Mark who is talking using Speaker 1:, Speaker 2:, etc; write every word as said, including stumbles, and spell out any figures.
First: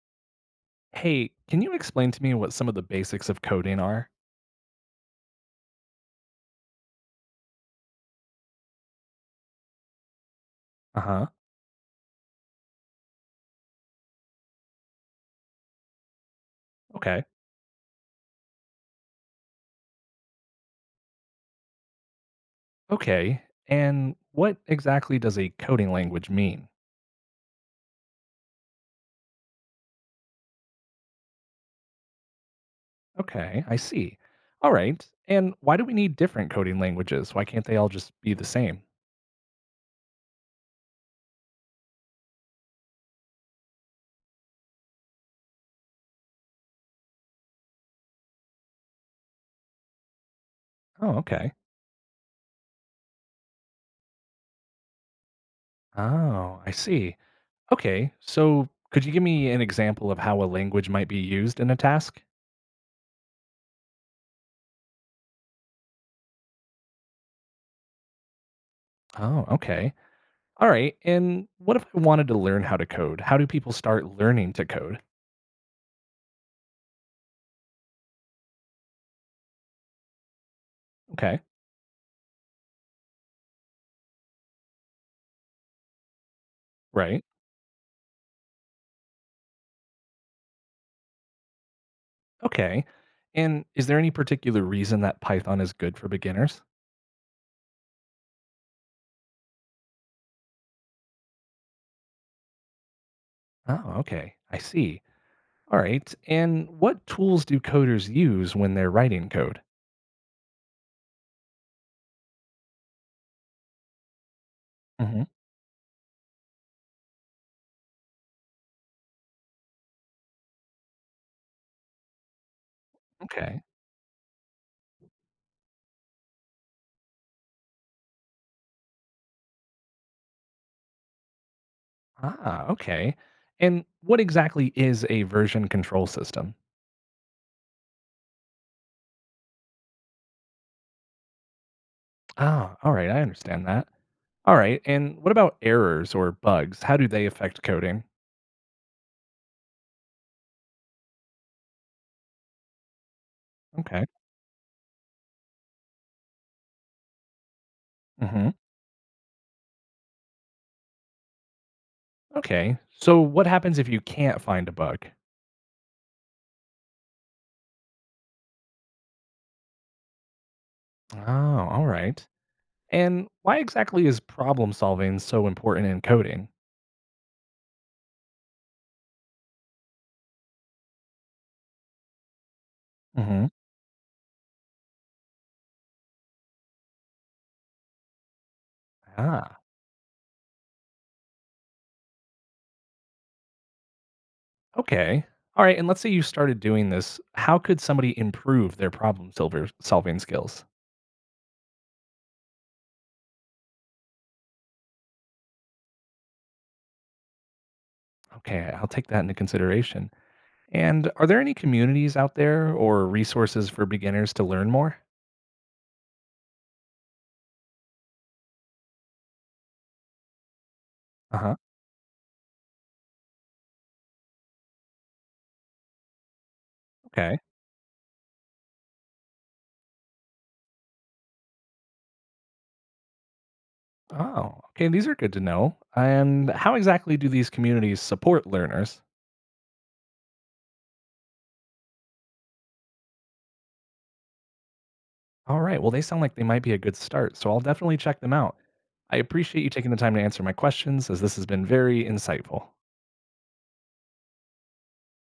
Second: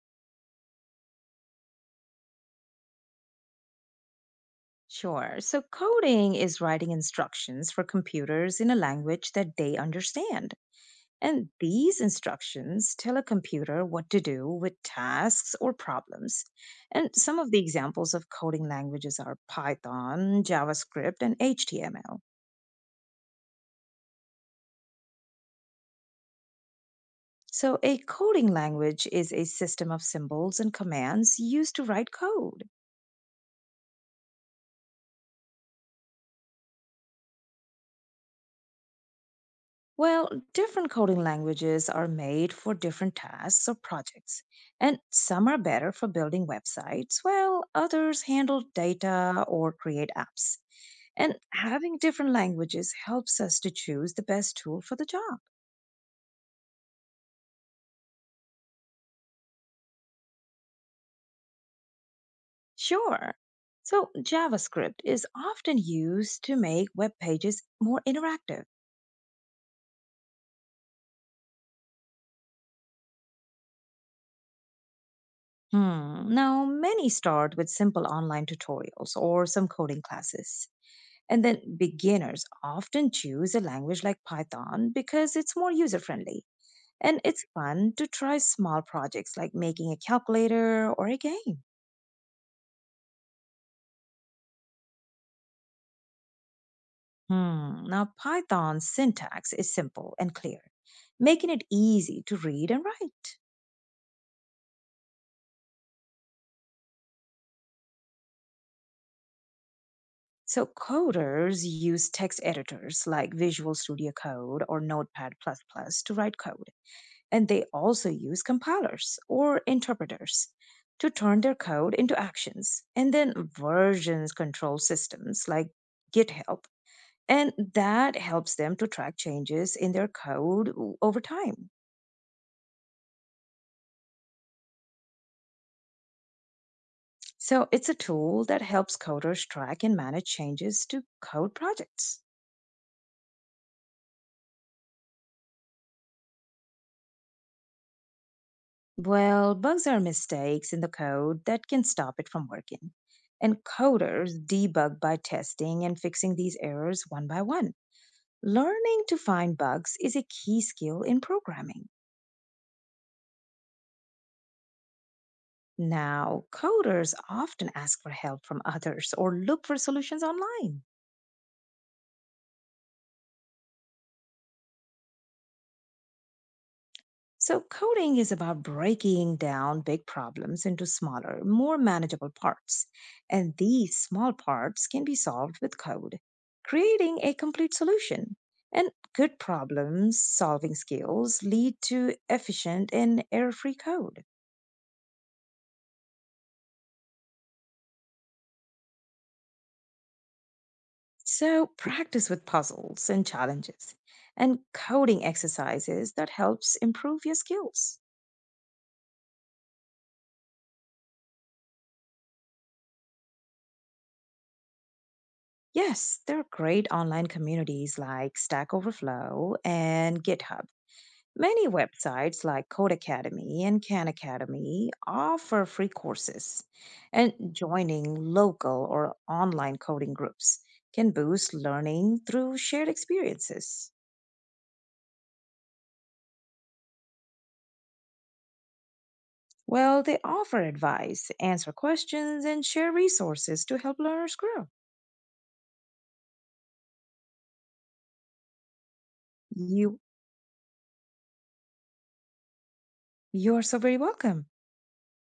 Speaker 1: Hey, can you explain to me what some of the basics of coding are?
Speaker 2: Sure. So, coding is writing instructions for computers in a language that they understand.
Speaker 1: Uh huh.
Speaker 2: And these instructions tell a computer what to do with tasks or problems. And
Speaker 1: Okay.
Speaker 2: some of the examples of coding languages are Python, JavaScript, and H T M L.
Speaker 1: Okay. And what exactly does a coding language mean?
Speaker 2: So, a coding language is a system of symbols and commands used to write code.
Speaker 1: Okay, I see. All right. And why do we need different coding languages? Why can't they all just be the same?
Speaker 2: Well, different coding languages are made for different tasks or projects, and some are better for building websites, while others handle data or create apps.
Speaker 1: Oh,
Speaker 2: And
Speaker 1: okay.
Speaker 2: having different languages helps us to choose the best tool for the job.
Speaker 1: Oh, I see. Okay. So could you give me an example of how a language might be used in a task?
Speaker 2: Sure. So, JavaScript is often used to make web pages more interactive.
Speaker 1: Oh, okay. All right. And what if I wanted to learn how to code? How do people start learning to code?
Speaker 2: Hmm. Now, many start with simple online tutorials or some coding classes.
Speaker 1: Okay.
Speaker 2: And then beginners often choose a language like Python because it's more user friendly and
Speaker 1: Right.
Speaker 2: it's fun to try small projects like making a calculator or a game.
Speaker 1: Okay. And is there any particular reason that Python is good for beginners?
Speaker 2: Hmm. Now, Python's syntax is simple and clear, making it easy to read and write.
Speaker 1: Oh, okay. I see. All right. And what tools do coders use when they're writing code?
Speaker 2: So, coders use text editors like Visual Studio Code or
Speaker 1: Hmm.
Speaker 2: Notepad to write code and they also use compilers or interpreters to turn their code into actions and then
Speaker 1: Okay.
Speaker 2: versions control systems like GitHub. And that helps them to track changes in their code o- over time.
Speaker 1: Ah, okay. And what exactly is a version control system?
Speaker 2: So it's a tool that helps coders track and manage changes to code projects.
Speaker 1: Ah, all right. I understand that. All right. And what about errors or bugs? How do they affect coding?
Speaker 2: Well, bugs are mistakes in the code that can stop it from working. And
Speaker 1: Okay.
Speaker 2: coders debug by testing and fixing these errors one by one.
Speaker 1: Hmm.
Speaker 2: Learning to find bugs is a key skill in programming.
Speaker 1: Okay. So what happens if you can't find a bug?
Speaker 2: Now, coders often ask for help from others or look for solutions online.
Speaker 1: Oh, all right. And why exactly is problem solving so important in coding?
Speaker 2: So, coding is about breaking down big problems into smaller, more manageable parts.
Speaker 1: Hmm.
Speaker 2: And these small parts can be solved with code, creating a complete solution. And good
Speaker 1: Ah,
Speaker 2: problem solving skills lead to efficient and error free code.
Speaker 1: okay. All right. And let's say you started doing this. How could somebody improve their problem solver- solving skills?
Speaker 2: So practice with puzzles and challenges and coding exercises that helps improve your skills.
Speaker 1: Okay, I'll take that into consideration. And are there any communities out there or resources for beginners to learn more?
Speaker 2: Yes, there are great online communities like Stack Overflow and GitHub.
Speaker 1: Uh huh.
Speaker 2: Many websites like Code Academy and Khan Academy offer free courses, and
Speaker 1: Okay.
Speaker 2: joining local or online coding groups can boost learning through shared experiences.
Speaker 1: Oh, okay. These are good to know. And how exactly do these communities support learners?
Speaker 2: Well, they offer advice, answer questions, and share resources to help learners grow.
Speaker 1: All right. Well, they sound like they might be a good start, so I'll definitely check them out. I appreciate you taking the
Speaker 2: You
Speaker 1: time to answer my questions, as this has been very insightful.
Speaker 2: you are so very welcome.